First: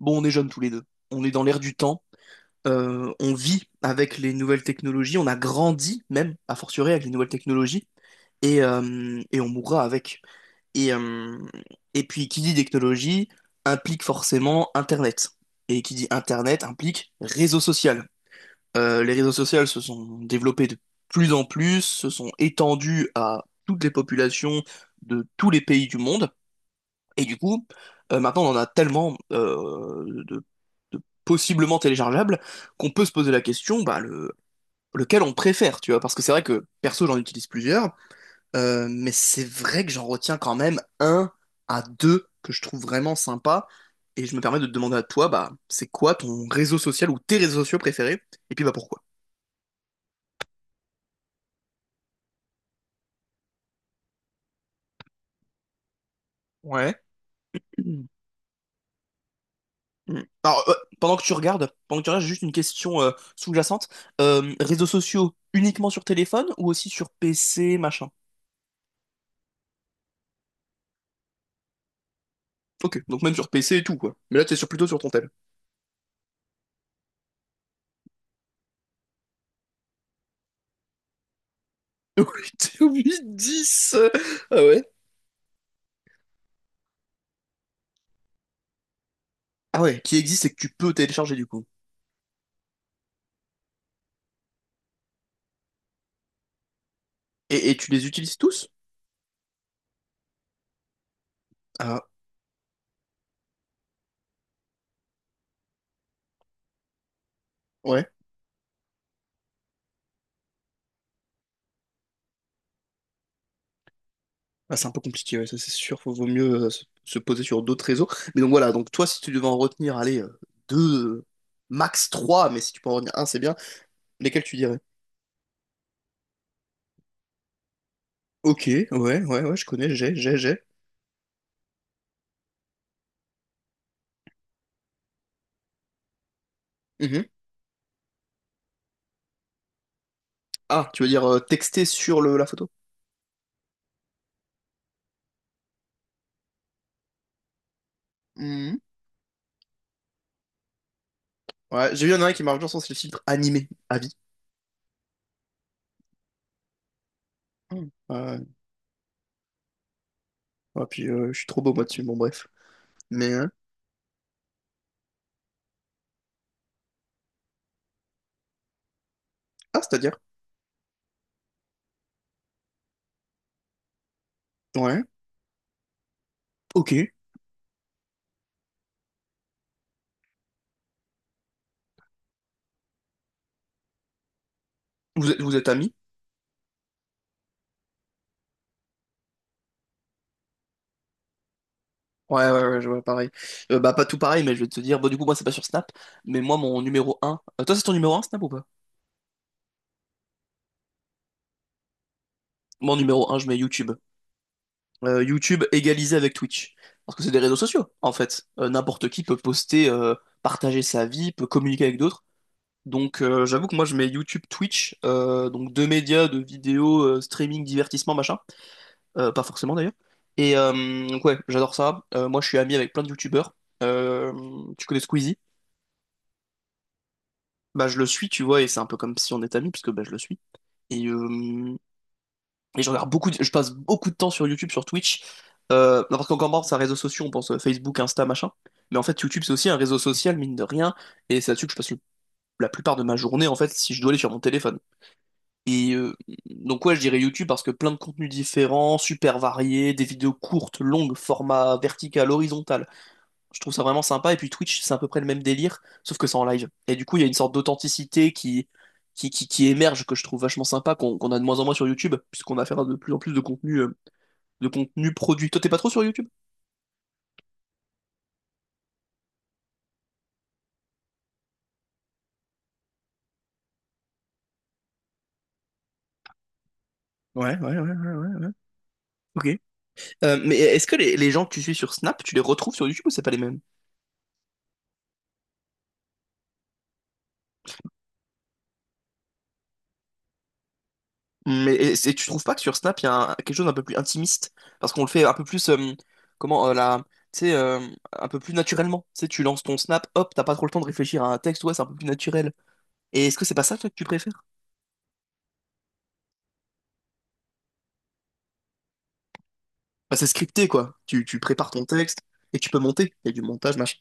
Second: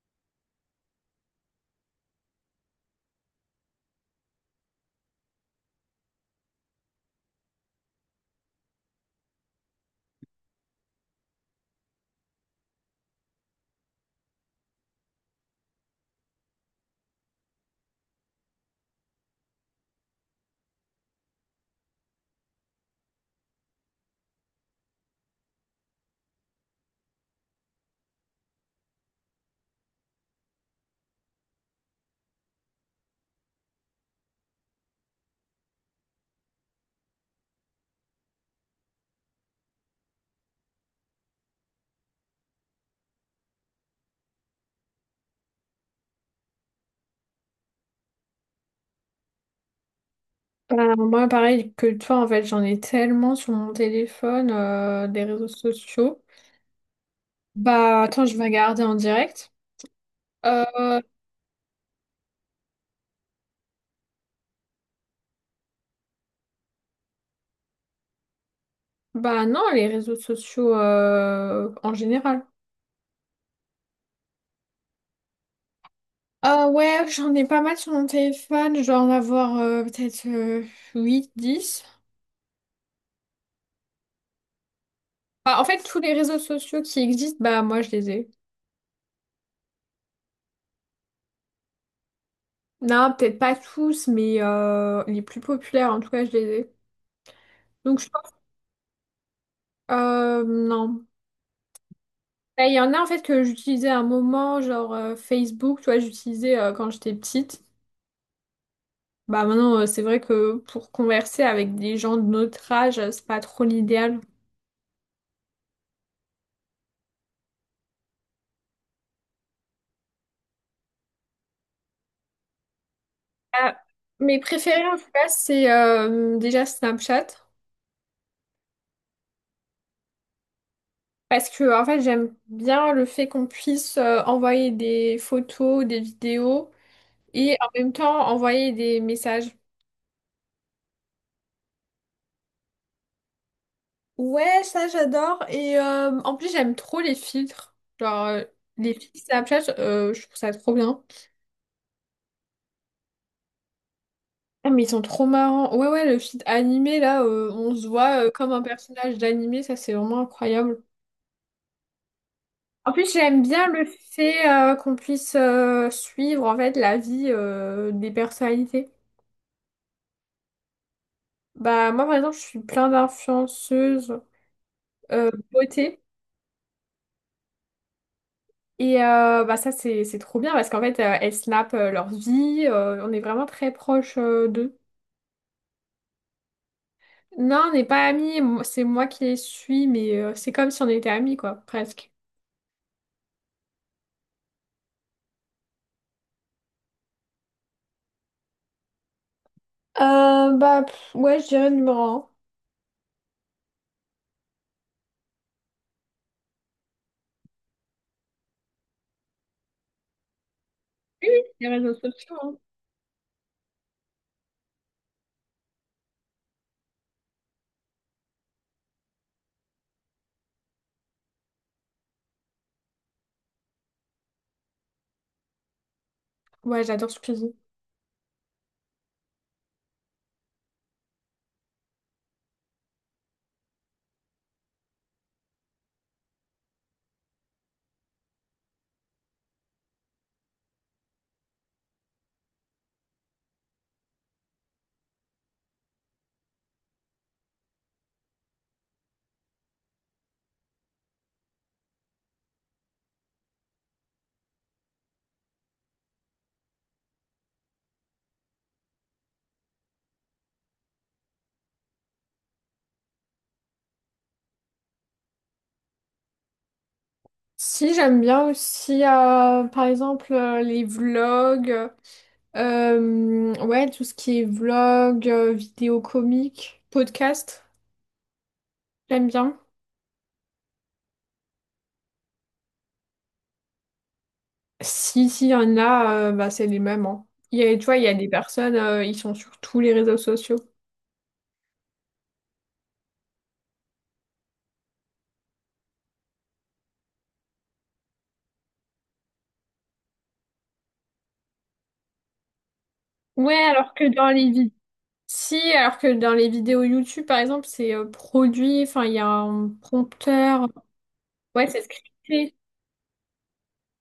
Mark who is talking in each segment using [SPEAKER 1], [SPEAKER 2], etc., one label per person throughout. [SPEAKER 1] Bon, on est jeunes tous les deux. On est dans l'air du temps. On vit avec les nouvelles technologies. On a grandi même, à fortiori, avec les nouvelles technologies. Et on mourra avec. Et, euh, et puis, qui dit technologie implique forcément Internet. Et qui dit Internet implique réseau social. Les réseaux sociaux se sont développés de plus en plus, se sont étendus à toutes les populations de tous les pays du monde. Et du coup, maintenant, on en a tellement de possiblement téléchargeables qu'on peut se poser la question, bah, lequel on préfère, tu vois. Parce que c'est vrai que, perso, j'en utilise plusieurs, mais c'est vrai que j'en retiens quand même un à deux que je trouve vraiment sympa. Et je me permets de te demander à toi, bah, c'est quoi ton réseau social ou tes réseaux sociaux préférés? Et puis, bah, pourquoi?
[SPEAKER 2] Moi, pareil que toi, en fait, j'en ai tellement sur mon téléphone, des réseaux sociaux.
[SPEAKER 1] Ouais.
[SPEAKER 2] Bah, attends, je vais regarder en direct.
[SPEAKER 1] Mm. Alors,
[SPEAKER 2] Euh,
[SPEAKER 1] pendant que tu regardes, pendant que tu regardes, j'ai juste une question sous-jacente. Réseaux sociaux uniquement sur téléphone ou aussi sur PC, machin?
[SPEAKER 2] bah non, les réseaux sociaux en général.
[SPEAKER 1] Ok, donc même sur PC et tout, quoi. Mais là, t'es sur, plutôt sur ton tel.
[SPEAKER 2] Ah ouais, j'en ai pas mal sur mon téléphone. Je dois en avoir peut-être 8-10.
[SPEAKER 1] 8-10! Ah ouais?
[SPEAKER 2] Bah, en fait, tous les réseaux sociaux qui existent, bah moi, je les ai.
[SPEAKER 1] Ah ouais, qui existe et que tu peux télécharger, du coup.
[SPEAKER 2] Non, peut-être pas tous, mais les plus populaires, en tout cas, je les ai.
[SPEAKER 1] Et tu
[SPEAKER 2] Donc,
[SPEAKER 1] les
[SPEAKER 2] je... pense-
[SPEAKER 1] utilises tous?
[SPEAKER 2] non.
[SPEAKER 1] Ah
[SPEAKER 2] Bah, il y en a en fait que j'utilisais à un moment, genre Facebook, tu vois, j'utilisais quand j'étais petite.
[SPEAKER 1] ouais.
[SPEAKER 2] Bah maintenant, c'est vrai que pour converser avec des gens de notre âge, c'est pas trop l'idéal.
[SPEAKER 1] Ah, c'est un peu compliqué, ouais, ça c'est sûr. Vaut mieux se poser sur d'autres réseaux. Mais donc voilà, donc toi, si tu devais en retenir, allez, deux, max trois, mais si tu peux en retenir un, c'est bien.
[SPEAKER 2] Ah, mes
[SPEAKER 1] Lesquels tu dirais?
[SPEAKER 2] préférés en tout cas, c'est déjà Snapchat.
[SPEAKER 1] Ok, ouais, ouais, ouais, je connais, j'ai, j'ai.
[SPEAKER 2] Parce que en fait, j'aime bien le fait qu'on puisse envoyer des photos, des vidéos
[SPEAKER 1] Mhm.
[SPEAKER 2] et en même temps envoyer des messages.
[SPEAKER 1] Ah, tu veux dire texter sur la photo?
[SPEAKER 2] Ouais, ça j'adore. Et en plus, j'aime trop les filtres. Genre, euh,
[SPEAKER 1] Mhm.
[SPEAKER 2] les filtres Snapchat, je trouve ça trop bien.
[SPEAKER 1] Ouais, j'ai vu, il y en a un qui marche bien, je pense, c'est le filtre animé, à vie.
[SPEAKER 2] Ah, mais ils sont trop marrants. Ouais, ouais, le feed animé, là, on se
[SPEAKER 1] Mhm.
[SPEAKER 2] voit
[SPEAKER 1] Ouais,
[SPEAKER 2] comme un personnage d'animé, ça, c'est vraiment incroyable.
[SPEAKER 1] ouais, puis je suis trop beau moi dessus, bon bref.
[SPEAKER 2] En plus,
[SPEAKER 1] Mais,
[SPEAKER 2] j'aime
[SPEAKER 1] euh,
[SPEAKER 2] bien le fait qu'on puisse suivre, en fait, la vie des personnalités.
[SPEAKER 1] ah, c'est-à-dire?
[SPEAKER 2] Bah, moi, par exemple, je suis plein d'influenceuses
[SPEAKER 1] Ouais,
[SPEAKER 2] beauté.
[SPEAKER 1] ok.
[SPEAKER 2] Et bah, ça, c'est trop bien parce qu'en fait, elles snapent leur vie. On est vraiment très proche d'eux.
[SPEAKER 1] Vous êtes amis?
[SPEAKER 2] Non, on n'est pas amis. C'est moi qui les suis, mais c'est comme si on était amis, quoi, presque.
[SPEAKER 1] Ouais, ouais, ouais, je vois, pareil. Bah, pas tout pareil, mais je vais te dire, bon, du coup, moi, c'est pas sur Snap, mais moi, mon numéro 1... toi, c'est ton numéro un Snap, ou pas?
[SPEAKER 2] Ouais, je dirais numéro 1.
[SPEAKER 1] Moi, en numéro un, je mets YouTube. YouTube égalisé avec Twitch. Parce que c'est des réseaux sociaux, en fait. N'importe qui peut poster, partager sa
[SPEAKER 2] Oui,
[SPEAKER 1] vie,
[SPEAKER 2] oui,
[SPEAKER 1] peut
[SPEAKER 2] les
[SPEAKER 1] communiquer
[SPEAKER 2] réseaux
[SPEAKER 1] avec d'autres.
[SPEAKER 2] sociaux, hein.
[SPEAKER 1] Donc j'avoue que moi je mets YouTube, Twitch, donc deux médias de vidéos streaming, divertissement, machin. Pas forcément d'ailleurs. Donc ouais, j'adore ça. Moi je suis ami avec plein de YouTubeurs. Euh, tu connais Squeezie?
[SPEAKER 2] Ouais, j'adore Squeezie.
[SPEAKER 1] Bah je le suis, tu vois, et c'est un peu comme si on était amis, puisque bah, je le suis. Et euh, Et je regarde beaucoup, je passe beaucoup de temps sur YouTube, sur Twitch. Parce qu'encore marre, c'est un réseau social, on pense Facebook, Insta, machin. Mais en fait, YouTube, c'est aussi un réseau social, mine de rien. Et c'est là-dessus que je passe la plupart de ma journée, en fait, si je dois aller sur mon téléphone. Et euh, donc, ouais, je dirais YouTube parce que plein de contenus différents, super variés, des vidéos courtes, longues, format vertical, horizontal. Je trouve ça vraiment sympa. Et puis Twitch, c'est à peu près le même délire, sauf que c'est en live. Et du coup, il y a une sorte d'authenticité qui, qui émerge, que je trouve vachement sympa, qu'on a de moins en moins sur YouTube, puisqu'on a affaire à de plus en plus de contenu produit. Toi, t'es pas trop sur YouTube?
[SPEAKER 2] Si, j'aime bien aussi, par exemple, les vlogs. Ouais, tout ce qui est vlog, vidéo comique,
[SPEAKER 1] Ouais,
[SPEAKER 2] podcast.
[SPEAKER 1] ouais, ouais, ouais, ouais, ouais.
[SPEAKER 2] J'aime
[SPEAKER 1] Ok.
[SPEAKER 2] bien.
[SPEAKER 1] Mais est-ce que les gens que tu suis sur Snap, tu les retrouves sur YouTube ou c'est pas les mêmes?
[SPEAKER 2] Si, s'il y en a, bah, c'est les mêmes, hein. Il y a, tu vois, il y a des personnes, ils sont sur tous les réseaux sociaux.
[SPEAKER 1] Mais et tu trouves pas que sur Snap, il y a quelque chose d'un peu plus intimiste? Parce qu'on le fait un peu plus, comment, la, tu sais, un peu plus naturellement. Tu sais, tu lances ton Snap, hop, t'as pas trop le temps de réfléchir à un texte, ouais, c'est un peu plus naturel. Et est-ce que
[SPEAKER 2] Ouais,
[SPEAKER 1] c'est pas ça, toi,
[SPEAKER 2] alors
[SPEAKER 1] que tu
[SPEAKER 2] que dans
[SPEAKER 1] préfères?
[SPEAKER 2] les vies. Si, alors que dans les vidéos YouTube, par exemple, c'est produit, enfin, il y a un
[SPEAKER 1] Bah, c'est
[SPEAKER 2] prompteur.
[SPEAKER 1] scripté, quoi. Tu
[SPEAKER 2] Ouais,
[SPEAKER 1] prépares
[SPEAKER 2] c'est
[SPEAKER 1] ton texte
[SPEAKER 2] scripté.
[SPEAKER 1] et tu peux monter. Il y a du montage, machin.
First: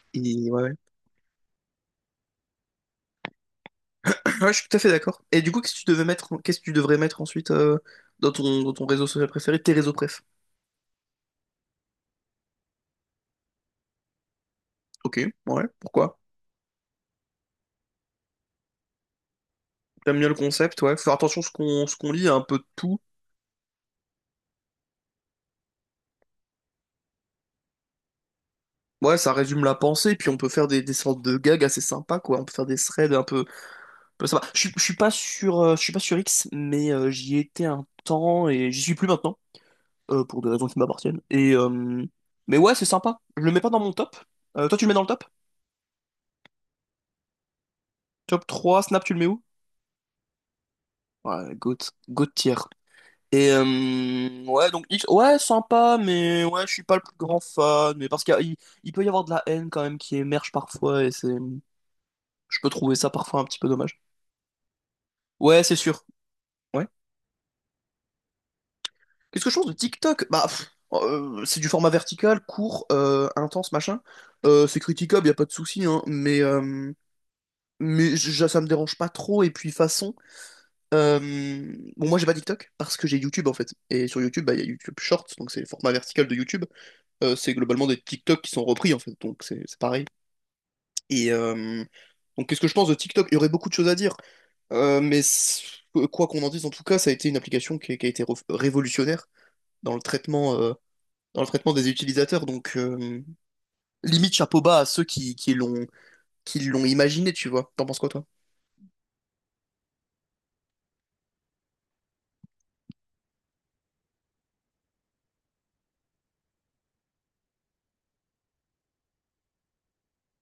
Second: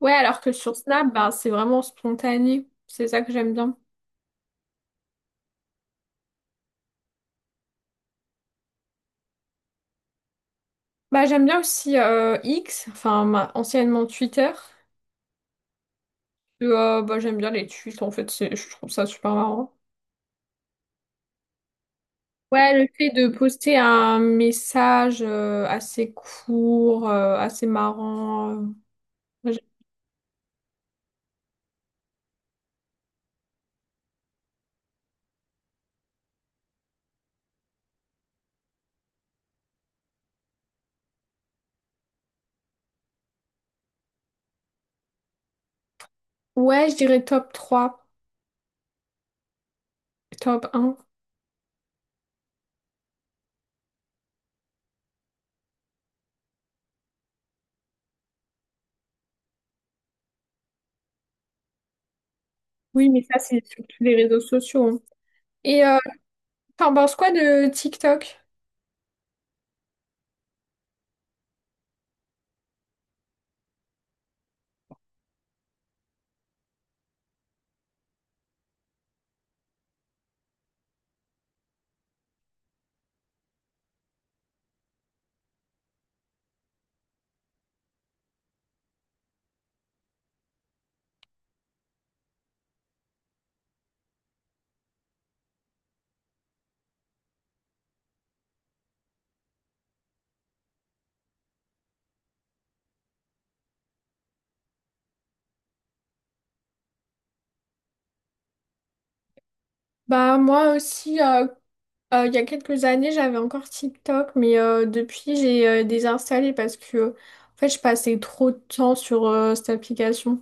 [SPEAKER 2] Ouais,
[SPEAKER 1] Et
[SPEAKER 2] alors que
[SPEAKER 1] ouais, ouais.
[SPEAKER 2] sur Snap, bah, c'est vraiment spontané. C'est ça que j'aime bien.
[SPEAKER 1] Ouais, je suis tout à fait d'accord. Et du coup, qu'est-ce que tu devais mettre, qu'est-ce que tu devrais mettre ensuite dans ton réseau social préféré, tes réseaux préf.
[SPEAKER 2] Bah, j'aime bien aussi X, anciennement Twitter.
[SPEAKER 1] Ok, ouais, pourquoi?
[SPEAKER 2] Bah, j'aime bien les tweets, en fait, je trouve ça super marrant.
[SPEAKER 1] J'aime bien le concept, ouais. Faut faire attention à ce qu'on lit, à un peu de
[SPEAKER 2] Ouais, le
[SPEAKER 1] tout.
[SPEAKER 2] fait de poster un message assez court, assez marrant.
[SPEAKER 1] Ouais, ça
[SPEAKER 2] Moi, j'ai-
[SPEAKER 1] résume la pensée, puis on peut faire des sortes de gags assez sympas, quoi. On peut faire des threads un peu sympas. Je suis pas sur, je suis pas sur X, mais j'y étais un temps et j'y suis plus maintenant, pour des raisons qui m'appartiennent. Mais ouais, c'est sympa. Je le mets pas dans mon top. Toi, tu le mets dans le top?
[SPEAKER 2] Ouais, je dirais top trois,
[SPEAKER 1] Top 3 Snap, tu le mets où?
[SPEAKER 2] top un.
[SPEAKER 1] Ouais, GOAT, GOAT tier. Ouais, donc X, ouais, sympa, mais ouais, je suis pas le plus grand fan. Mais parce qu'il y a- il peut y avoir de la haine quand même qui émerge parfois, et c'est, je peux trouver ça
[SPEAKER 2] Oui, mais ça,
[SPEAKER 1] parfois un petit
[SPEAKER 2] c'est
[SPEAKER 1] peu
[SPEAKER 2] sur
[SPEAKER 1] dommage.
[SPEAKER 2] tous les réseaux sociaux, hein.
[SPEAKER 1] Ouais, c'est
[SPEAKER 2] Et euh,
[SPEAKER 1] sûr. Ouais.
[SPEAKER 2] t'en penses quoi de TikTok?
[SPEAKER 1] Qu'est-ce que je pense de TikTok? Bah, pff, oh, c'est du format vertical, court, intense, machin. C'est critiquable, y a pas de souci, hein. Mais ça me dérange pas trop. Et puis façon. Bon, moi j'ai pas TikTok parce que j'ai YouTube en fait. Et sur YouTube, bah, il y a YouTube Shorts, donc c'est le format vertical de YouTube. C'est globalement des TikTok qui sont repris en fait, donc c'est pareil. Et euh, donc qu'est-ce que je pense de TikTok? Il y aurait beaucoup de choses à dire, Euh, mais c- quoi qu'on en dise, en tout cas, ça a été une application qui a été révolutionnaire dans le traitement, euh, dans le traitement des utilisateurs. Donc limite chapeau bas à ceux qui l'ont imaginé, tu vois. T'en penses quoi toi?
[SPEAKER 2] Bah, moi aussi, il y a quelques années, j'avais encore TikTok, mais depuis, j'ai désinstallé parce que en fait, je passais trop de temps sur cette application.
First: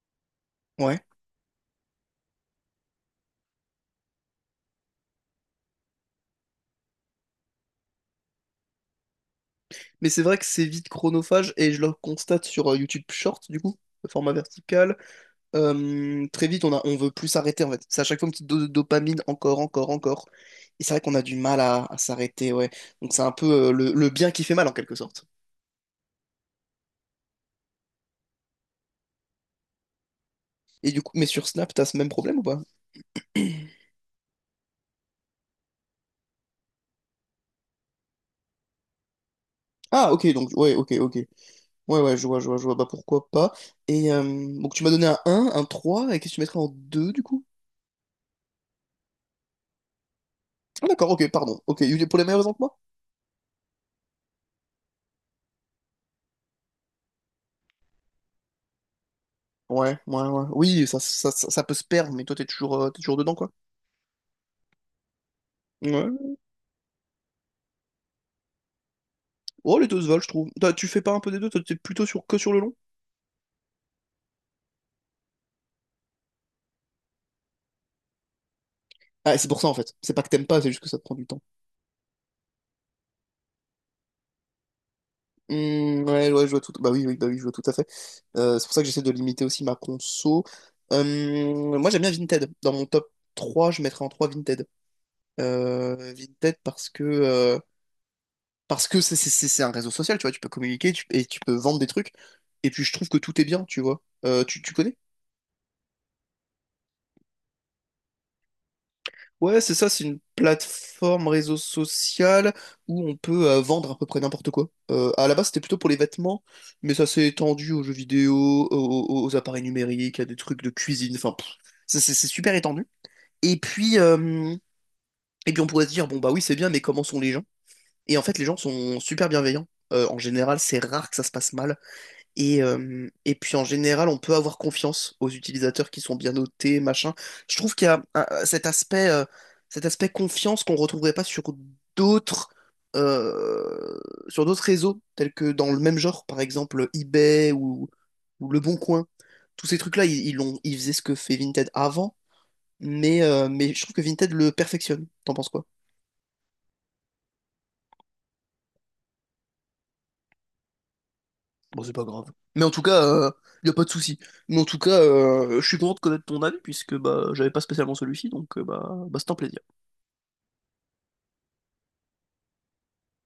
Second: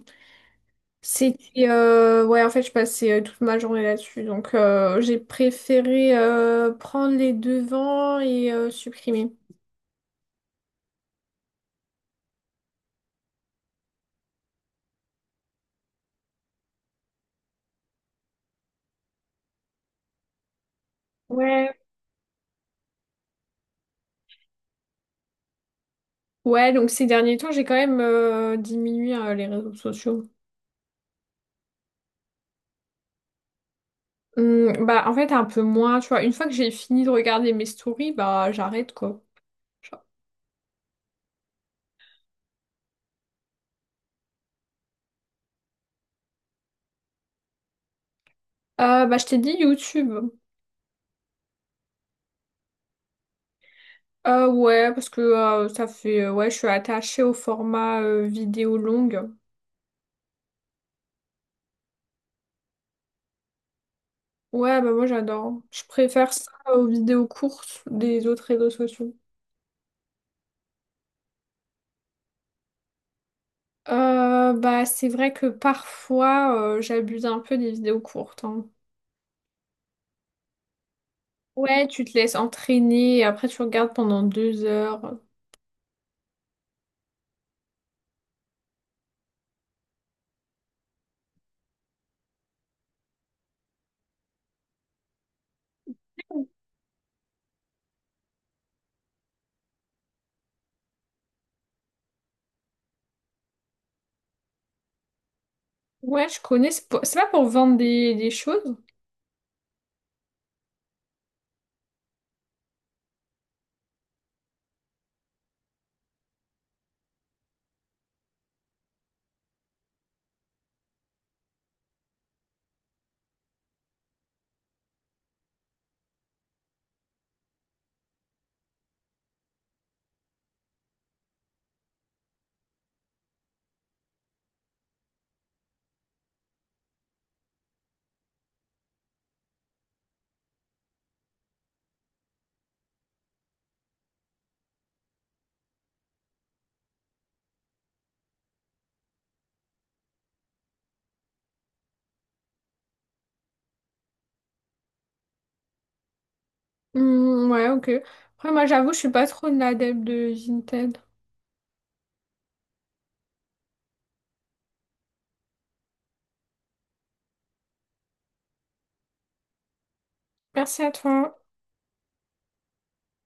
[SPEAKER 1] Ouais.
[SPEAKER 2] C'était ouais, en fait, je passais toute ma journée là-dessus, donc j'ai préféré prendre les devants et supprimer.
[SPEAKER 1] Mais c'est vrai que c'est vite chronophage et je le constate sur YouTube Short, du coup, le format vertical. Très vite, on a, on veut plus s'arrêter en fait. C'est à chaque fois une petite dose de dopamine, encore, encore, encore. Et c'est vrai qu'on a du mal
[SPEAKER 2] Ouais.
[SPEAKER 1] à s'arrêter, ouais. Donc c'est un peu le bien qui fait mal en quelque sorte.
[SPEAKER 2] Ouais, donc ces derniers temps, j'ai quand même diminué les réseaux sociaux.
[SPEAKER 1] Et du coup, mais sur Snap, t'as ce même problème ou pas?
[SPEAKER 2] Bah, en fait, un peu moins, tu vois. Une fois que j'ai fini de regarder mes stories, bah, j'arrête, quoi. Genre.
[SPEAKER 1] Ah, ok, donc, ouais, ok, ok. Ouais, ouais, je vois, je vois, je vois. Bah pourquoi pas. Donc tu m'as donné un 1, un 3 et qu'est-ce que tu mettrais en 2 du coup?
[SPEAKER 2] Bah, je t'ai dit YouTube.
[SPEAKER 1] Ah, d'accord, ok, pardon. Ok, pour les meilleures raisons que moi?
[SPEAKER 2] Ouais, parce que ça fait. Ouais, je suis attachée au format vidéo longue.
[SPEAKER 1] Ouais, ouais, ouais. Oui, ça peut se perdre, mais toi, t'es toujours dedans, quoi.
[SPEAKER 2] Ouais, bah moi j'adore. Je
[SPEAKER 1] Ouais.
[SPEAKER 2] préfère ça aux vidéos courtes des autres réseaux sociaux.
[SPEAKER 1] Oh, les deux se valent, je trouve. Toi, tu fais pas un peu des deux, toi, t'es plutôt sur, que sur le long?
[SPEAKER 2] Bah c'est vrai que parfois j'abuse un peu des vidéos courtes, hein.
[SPEAKER 1] Ah, c'est pour ça, en fait. C'est pas que t'aimes pas, c'est juste que ça te prend du temps.
[SPEAKER 2] Ouais, tu te laisses entraîner et après tu regardes pendant 2 heures.
[SPEAKER 1] Hmm, ouais, ouais, je vois tout. Bah oui, oui, bah oui, je vois tout à fait. C'est pour ça que j'essaie de limiter aussi ma conso. Moi, j'aime bien Vinted. Dans mon top 3, je mettrais en 3 Vinted. Vinted parce que c'est un réseau social, tu vois. Tu peux communiquer et tu peux vendre des trucs. Et puis, je trouve que tout est bien, tu vois. Tu connais?
[SPEAKER 2] Ouais, je connais. C'est pas pour vendre des choses.
[SPEAKER 1] Ouais, c'est ça, c'est une plateforme réseau social où on peut vendre à peu près n'importe quoi. À la base, c'était plutôt pour les vêtements, mais ça s'est étendu aux jeux vidéo, aux appareils numériques, à des trucs de cuisine, enfin, pff, ça, c'est super étendu. Et puis, euh, et puis, on pourrait se dire, bon, bah oui, c'est bien, mais comment sont les gens? Et en fait, les gens sont super bienveillants. En général, c'est rare que ça se passe mal. Et puis en général, on peut avoir confiance aux utilisateurs qui sont bien notés, machin. Je trouve qu'il y a cet aspect confiance qu'on retrouverait pas sur d'autres euh, sur d'autres réseaux, tels que dans le même genre, par exemple eBay ou Le Bon Coin. Tous ces trucs-là, ils faisaient ce que fait Vinted avant, mais je trouve que Vinted le perfectionne. T'en penses quoi?
[SPEAKER 2] Hmm, ouais, ok. Après, moi j'avoue, je suis pas trop une adepte de Vinted.
[SPEAKER 1] Bon, c'est pas grave. Mais en tout cas, il y a pas de souci. Mais en tout cas, je suis content de connaître ton avis puisque bah j'avais pas spécialement celui-ci, donc bah, bah c'est un plaisir.
[SPEAKER 2] Merci à toi.